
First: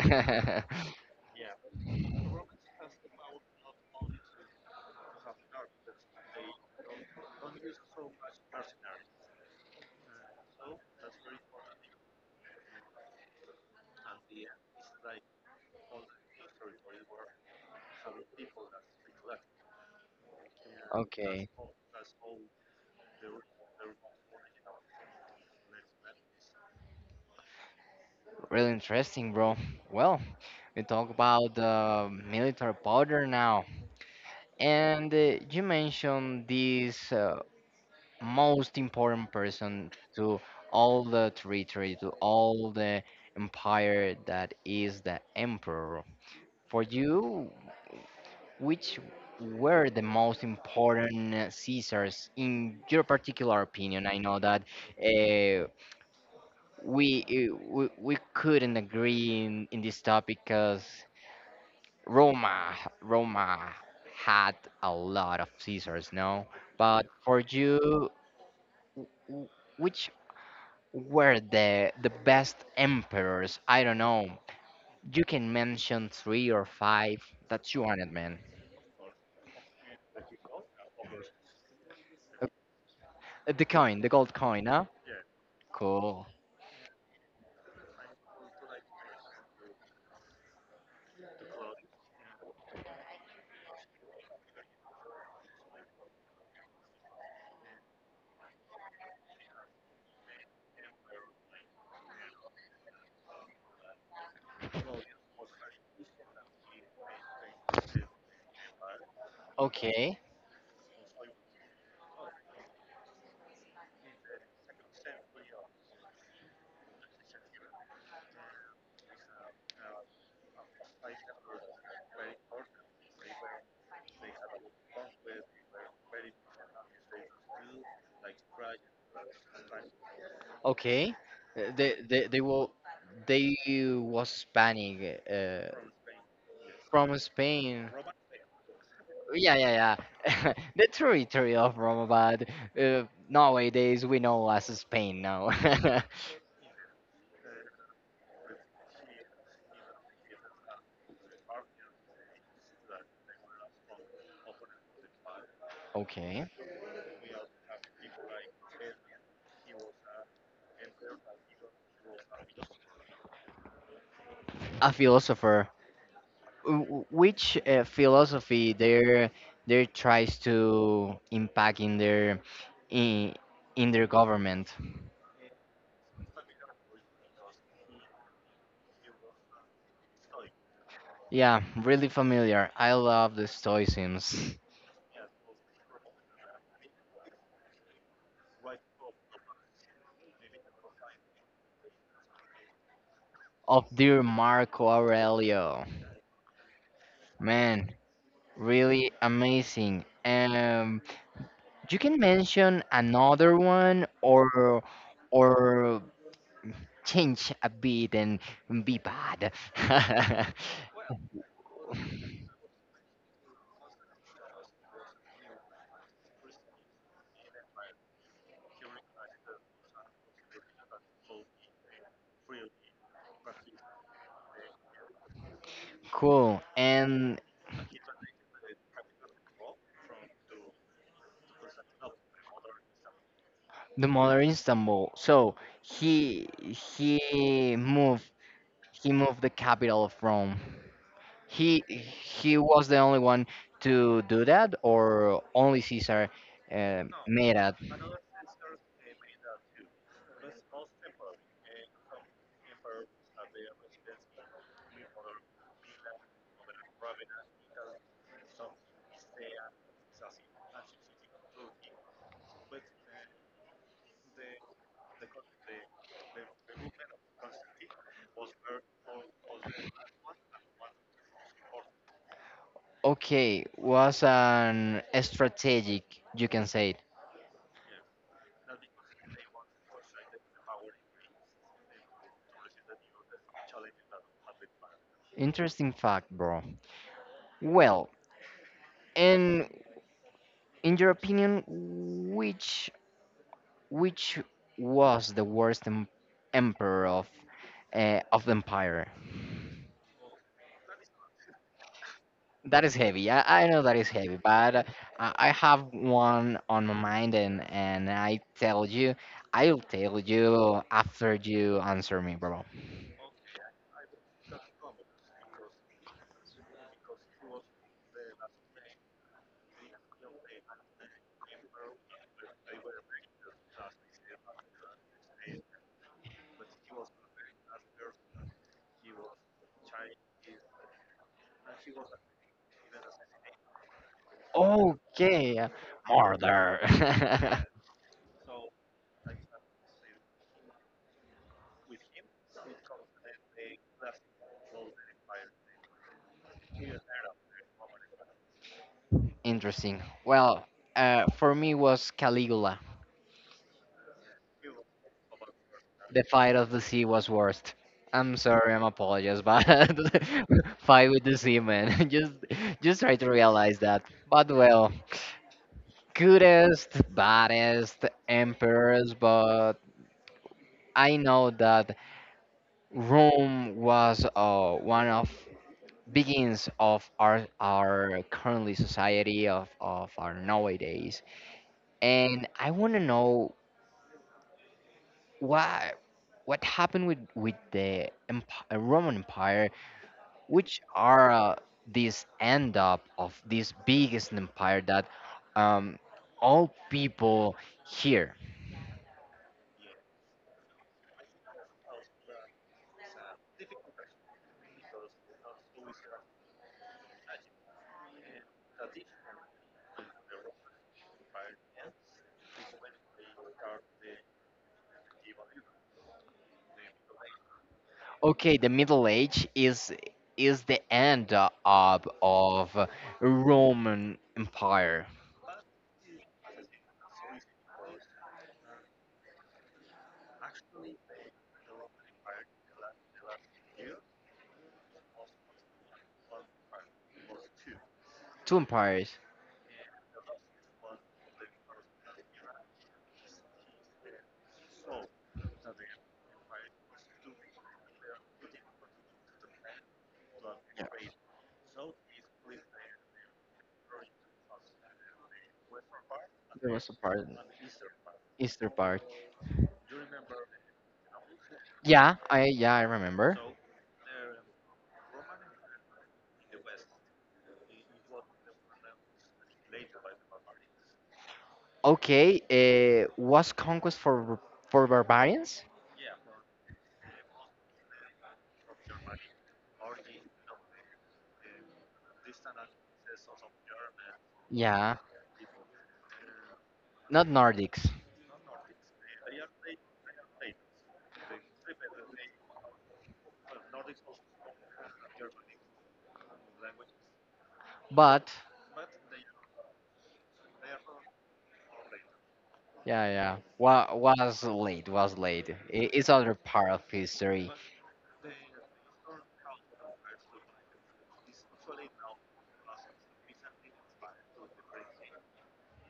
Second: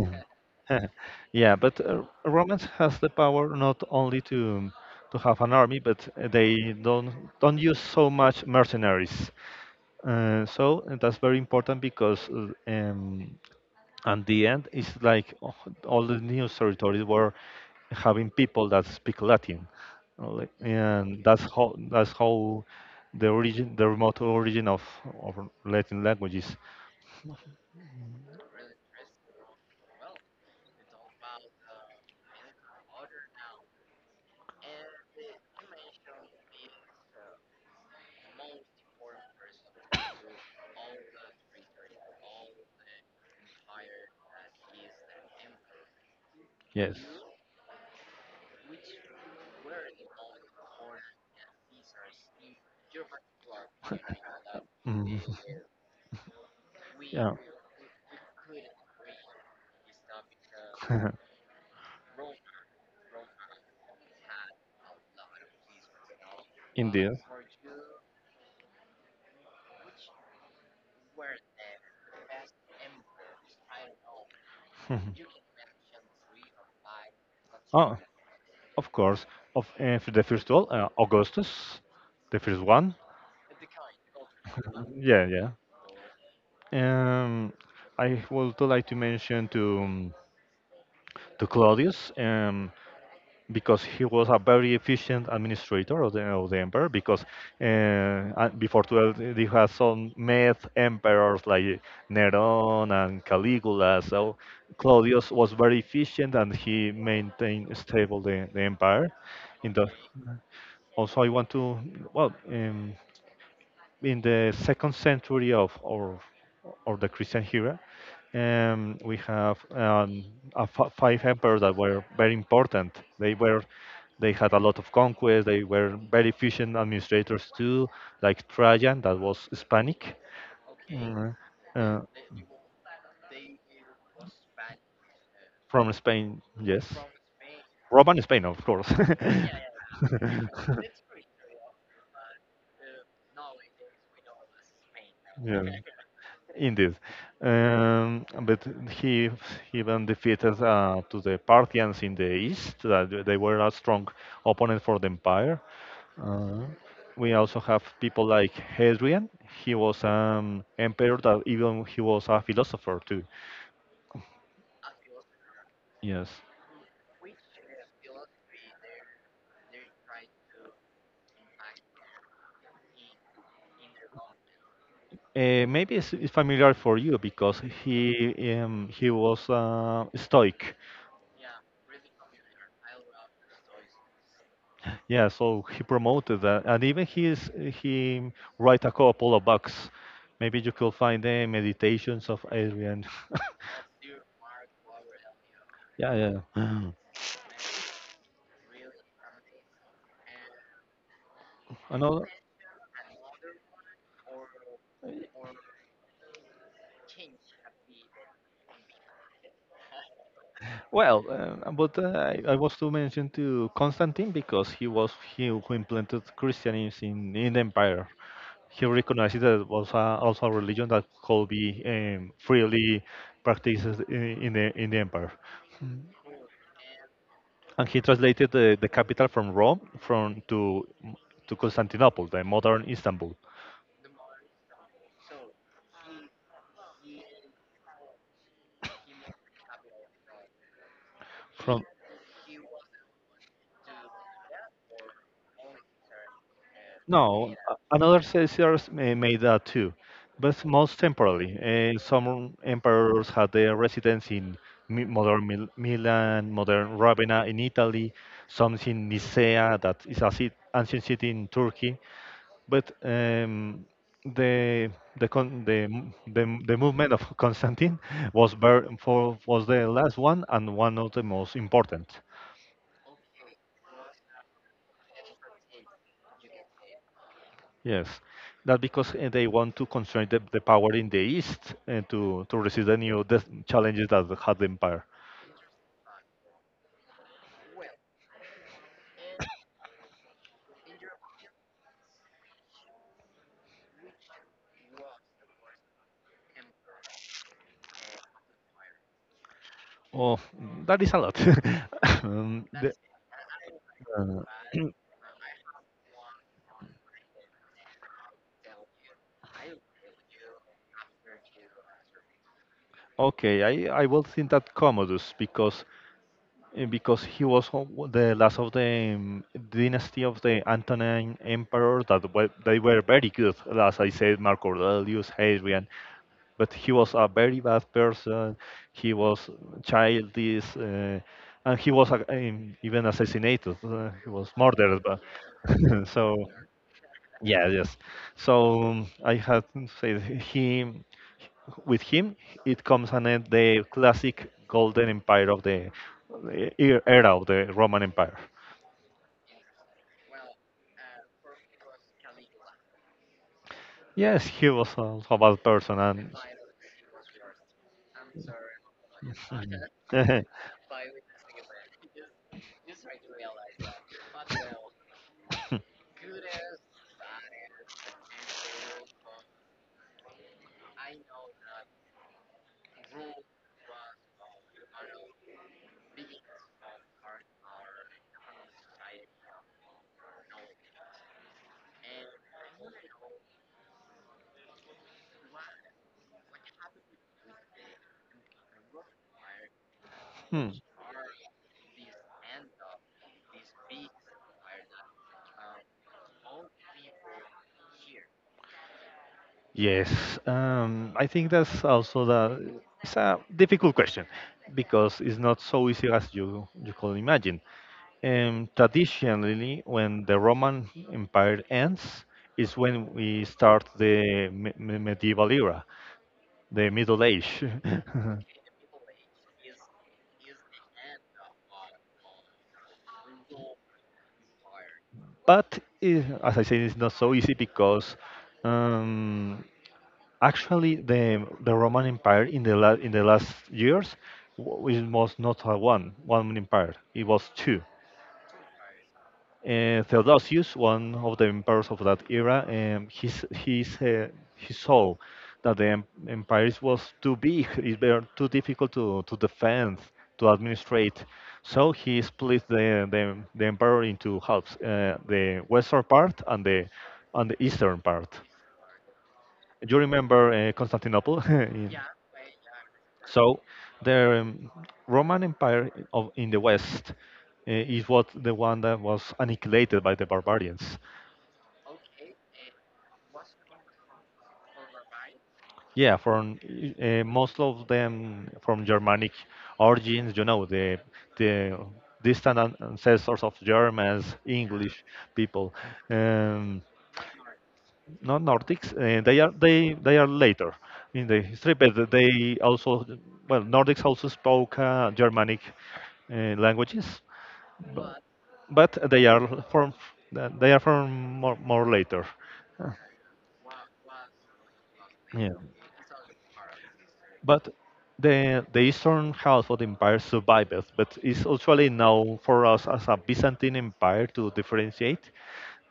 Speaker 2: [laughs] yeah, but Romans has the power not only to have an army, but they don't use so much mercenaries. So that's very important because at the end, it's like, oh, all the new territories were having people that speak Latin.
Speaker 1: [laughs]
Speaker 2: And
Speaker 1: okay,
Speaker 2: that's how the origin, the remote origin of Latin languages.
Speaker 1: really interesting, bro. Well, we talk about the military powder now, and you mentioned this most important person to all the territory, to all the empire that is the emperor. For
Speaker 2: Yes.
Speaker 1: you, which were the most important scissors in your particular opinion? I know that
Speaker 2: Mm.
Speaker 1: uh,
Speaker 2: [laughs] Yeah.
Speaker 1: we couldn't agree in this topic because
Speaker 2: [laughs]
Speaker 1: Roma Roma had a lot of scissors, no? But
Speaker 2: Indeed.
Speaker 1: for you, w- w- which were the best emperors? I don't know. You
Speaker 2: [laughs]
Speaker 1: can mention three or five. That's you
Speaker 2: Oh,
Speaker 1: on it, man.
Speaker 2: of course. Of the first one, Augustus, the first one.
Speaker 1: The coin, the gold coin, huh?
Speaker 2: Yeah, yeah.
Speaker 1: Cool.
Speaker 2: Um, I would like to mention to Claudius. Because he was a very efficient administrator of the empire, because before 12 he had some myth emperors like Neron and Caligula, so Claudius was very efficient and he maintained stable the empire. In the
Speaker 1: Okay.
Speaker 2: also I want to well in the second century of or the Christian era, we have five emperors that were very important. They were they had a lot of conquests. They were very efficient administrators too, like Trajan, that was Hispanic. Okay.
Speaker 1: Okay. Uh, They
Speaker 2: Uh,
Speaker 1: they they will they was Hispanic
Speaker 2: from Spain. Yes,
Speaker 1: from Spain.
Speaker 2: Roman Spain, of course. [laughs]
Speaker 1: Yeah,
Speaker 2: Yeah,
Speaker 1: yeah,
Speaker 2: yeah.
Speaker 1: yeah. [laughs] the territory of Roma, but nowadays we know as Spain now.
Speaker 2: Yeah. Okay,
Speaker 1: [laughs]
Speaker 2: indeed. But he even defeated to the Parthians in the east. That they were a strong opponent for the empire.
Speaker 1: okay.
Speaker 2: Uh, We also have people like Hadrian. He was an emperor that even he was a philosopher too.
Speaker 1: A philosopher.
Speaker 2: Yes.
Speaker 1: Which philosophy there there tries to impact in their in, in their government?
Speaker 2: Maybe it's familiar for you because he was Stoic.
Speaker 1: Yeah, really familiar. I love the Stoicism.
Speaker 2: Yeah, so he promoted that, and even he write a couple of books. Maybe you could find the meditations of Adrian.
Speaker 1: Of dear Marco Aurelio.
Speaker 2: Yeah, yeah. [clears throat]
Speaker 1: Man, really amazing.
Speaker 2: [gasps]
Speaker 1: You can
Speaker 2: Another.
Speaker 1: mention another one or change a bit and be bad. [laughs]
Speaker 2: Well, but I, was to mention to Constantine, because he was he who implanted Christianism in the empire. He recognized that it was a, also a religion that could be freely practiced in the empire,
Speaker 1: Cool. And
Speaker 2: and he translated the capital from Rome from to Constantinople, the modern Istanbul,
Speaker 1: the mother Istanbul. So he moved he moved the capital of Rome.
Speaker 2: from.
Speaker 1: He was the only one to do that, or only Caesar
Speaker 2: No,
Speaker 1: made it.
Speaker 2: another Caesars made that too, but most temporarily. Some emperors had their residence in modern Milan, modern Ravenna in Italy, some in Nicaea, that is a cit ancient city in Turkey. But the the, con the m- the m- the movement of [laughs] Constantine was ver for was the last one and one of the most important.
Speaker 1: Okay, was an strategic, you can say it.
Speaker 2: Yes, that because they want to constrain the power in the east and to resist the new death challenges that had the empire.
Speaker 1: Interesting fact, bro. Well, and in your opinion, which was the worst emperor of the empire?
Speaker 2: Oh, that is a lot. [laughs] um,
Speaker 1: That
Speaker 2: the,
Speaker 1: is heavy. I know that is heavy, but
Speaker 2: uh,
Speaker 1: I have one on my mind, and I tell you, I'll tell you after you answer me, bro.
Speaker 2: [clears throat] okay, I will think that Commodus, because he was the last of the dynasty of the Antonine emperors that were, they were very good, as I said, Marco Aurelius, Hadrian, but he was a very bad person. He was childish, and he was even assassinated. He was murdered. But
Speaker 1: Okay,
Speaker 2: [laughs] so
Speaker 1: murder.
Speaker 2: yeah,
Speaker 1: [laughs]
Speaker 2: yes. So I had said him with him. It comes an end the classic golden empire of the era of the Roman Empire.
Speaker 1: Interesting. Well, for me was Caligula.
Speaker 2: Yes, he was also a bad person
Speaker 1: The
Speaker 2: and.
Speaker 1: fight of the sea was worst. I'm sorry, I'm apologize, but
Speaker 2: [laughs]
Speaker 1: [laughs] fight with the sea, man. [laughs] Just try to realize that. But well, cutest, baddest emperors, but I know that Rome was one of beginnings of our currently society of our nowadays, and I want to know what what happened with the Roman Empire?
Speaker 2: Hmm. [laughs]
Speaker 1: Which are these end up of this biggest empire that um, all people here?
Speaker 2: Yes, I think that's also the it's a difficult question, because it's not so easy as you can imagine. Traditionally, when the Roman Empire ends, is when we start the medieval era, the Middle Age. [laughs]
Speaker 1: Okay, the Middle Age is the end up of uh, Roman Empire.
Speaker 2: But as I said, it's not so easy because um, actually the Roman Empire in in the last years it was not a one empire. It was two
Speaker 1: Two empires.
Speaker 2: Theodosius, one of the emperors of that era, he's he saw that the empire was too big, it were too difficult to defend, to
Speaker 1: Yeah,
Speaker 2: administrate. So he split the empire into halves, the western part and
Speaker 1: there was a part,
Speaker 2: and the eastern part.
Speaker 1: Easter part.
Speaker 2: You remember Constantinople? [laughs]
Speaker 1: Yeah I remember.
Speaker 2: So the Roman Empire of in the West is what the one that was annihilated by the barbarians.
Speaker 1: Okay, was conquest for barbarians?
Speaker 2: Yeah, from most of them from Germanic origins, you know, the distant ancestors of Germans,
Speaker 1: Yeah,
Speaker 2: English people, um,
Speaker 1: not Nordics,
Speaker 2: not Nordics. They they are later in the history, but they also well Nordics also spoke Germanic languages, but,
Speaker 1: but
Speaker 2: but they are from more, more later.
Speaker 1: yeah, yeah, was late, was late.
Speaker 2: Yeah.
Speaker 1: I- It's other part of history.
Speaker 2: But the eastern half of the empire survives, but is actually known for us as a Byzantine empire to differentiate.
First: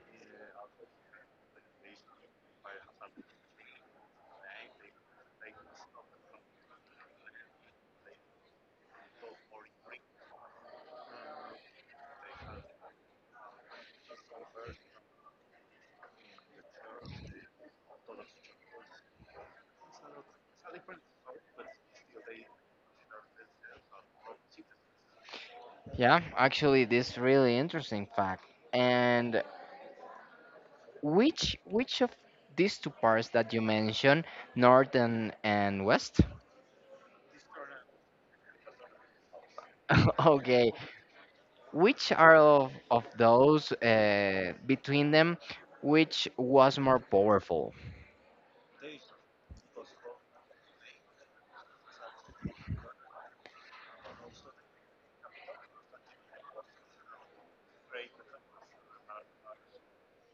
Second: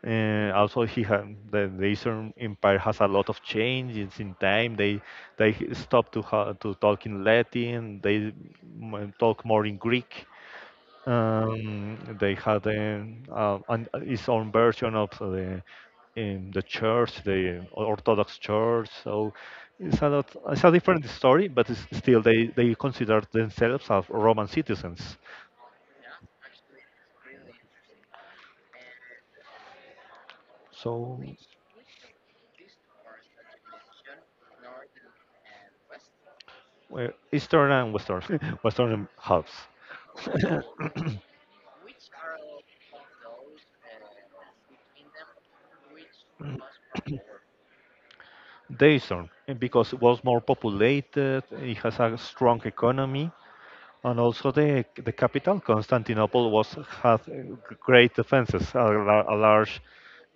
Speaker 2: Also, he had the Eastern Empire has a lot of changes in time. They stop to to talk in Latin. They talk more in Greek. They had its own version of the in the church, the Orthodox church. So it's a lot, it's a different story, but it's still they consider themselves as Roman citizens.
Speaker 1: Yeah, actually, this really interesting fact. And
Speaker 2: So
Speaker 1: which of these two parts that you mentioned, north and west?
Speaker 2: uh, Eastern and Western, [laughs] Western halves. [coughs]
Speaker 1: [laughs] okay, which are of those between them, which was more powerful?
Speaker 2: The Eastern, because it was more populated, it has a strong economy, and also the capital, Constantinople, was had great defenses, a large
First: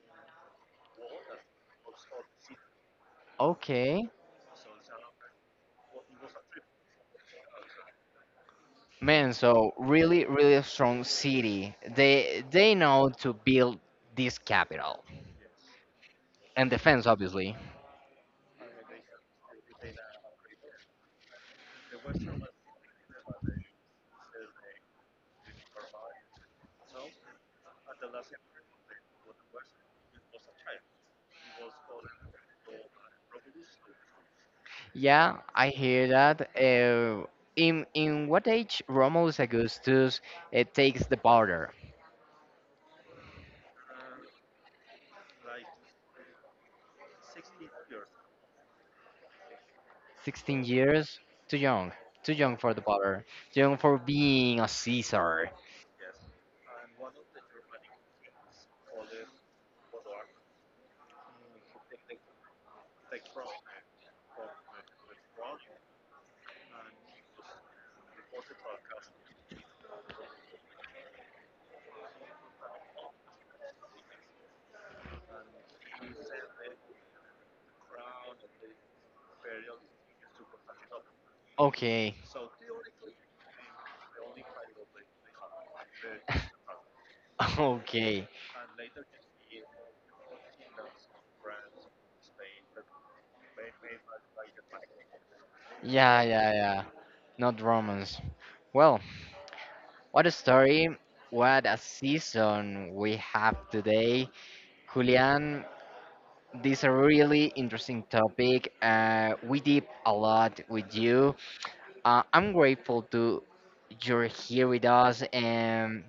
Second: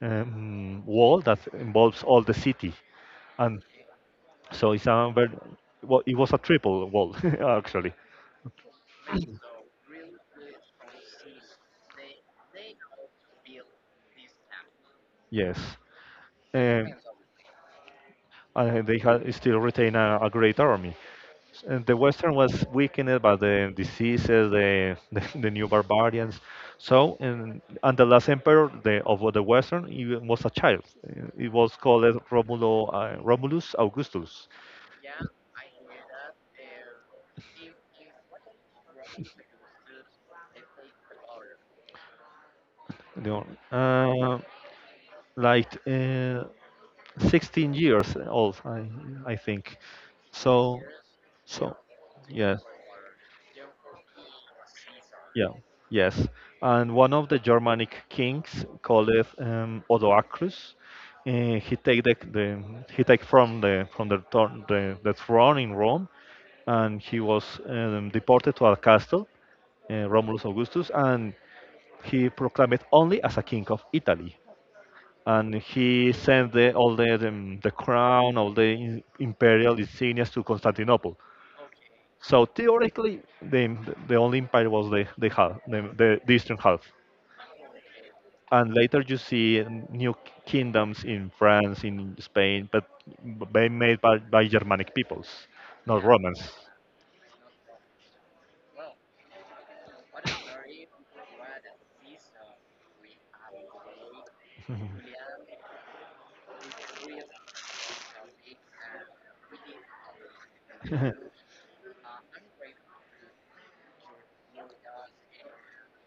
Speaker 2: wall that involves all the city, and
Speaker 1: Okay,
Speaker 2: so it's a very, well, it was a triple wall [laughs] actually.
Speaker 1: man, so really, really strong city. They know to build this capital
Speaker 2: Yes,
Speaker 1: and
Speaker 2: and,
Speaker 1: defense, obviously.
Speaker 2: and they had still retain a great army. And the Western was weakened by the diseases, the [laughs] the new barbarians. So and the last emperor of the Western he was a child. It was called Romulo, Romulus Augustus.
Speaker 1: Yeah, I hear that. In what age Romulus Augustus takes the border?
Speaker 2: You know, like uh, 16 years old, I think.
Speaker 1: 16
Speaker 2: So
Speaker 1: years? Too
Speaker 2: so.
Speaker 1: young. Too young
Speaker 2: Yes.
Speaker 1: for the border. Too young for being a Caesar.
Speaker 2: Yeah, yes. And one of the Germanic kings called it, Odoacrus. Uh, he take the, the he take from the throne in Rome, and he was deported to a castle, Romulus Augustus, and he proclaimed only as a king of Italy. And he sent all the crown, all the imperial insignias to Constantinople.
Speaker 1: Okay,
Speaker 2: So theoretically, the only empire was the half, the eastern half.
Speaker 1: [laughs] okay.
Speaker 2: And later you see new kingdoms in France, in Spain, but they made by Germanic peoples, not
Speaker 1: Yeah,
Speaker 2: Romans.
Speaker 1: yeah, yeah. Not Romans. Well, what a story. What a season we have today. Julian, this is a really interesting topic. We did a lot with you. I'm grateful to you're here with us, and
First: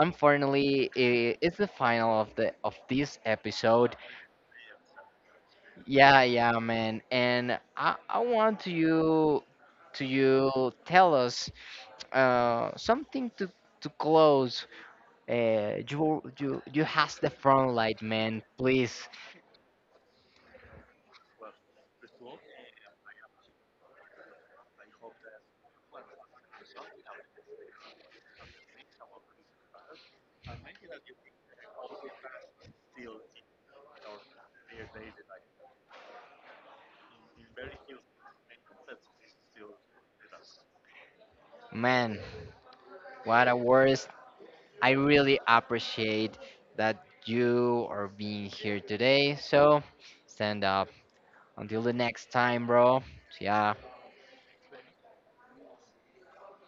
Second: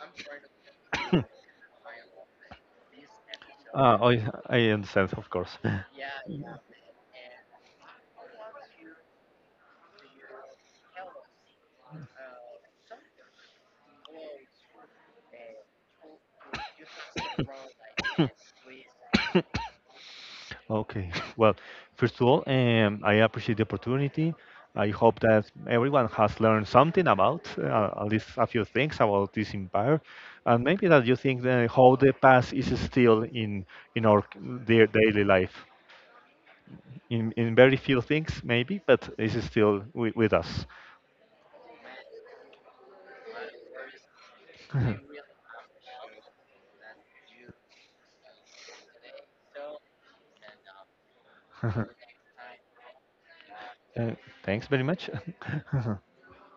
Speaker 1: unfortunately, I it's the final of the of this episode.
Speaker 2: I understand, of course. [laughs]
Speaker 1: Yeah, yeah, man. And I want to you tell us something to close. You has the front light, man. Please,
Speaker 2: Okay. [laughs] Well, first of all, I appreciate the opportunity. I hope that everyone has learned something about, at least a few things about this empire, and maybe that you think that how the past is still in our their daily life. In very few things maybe, but it's still with us.
Speaker 1: man. What a word I
Speaker 2: [laughs]
Speaker 1: really appreciate that you are being here today. So stand up. Until the next time, bro. See ya.
Speaker 2: Uh, thanks very much. [laughs]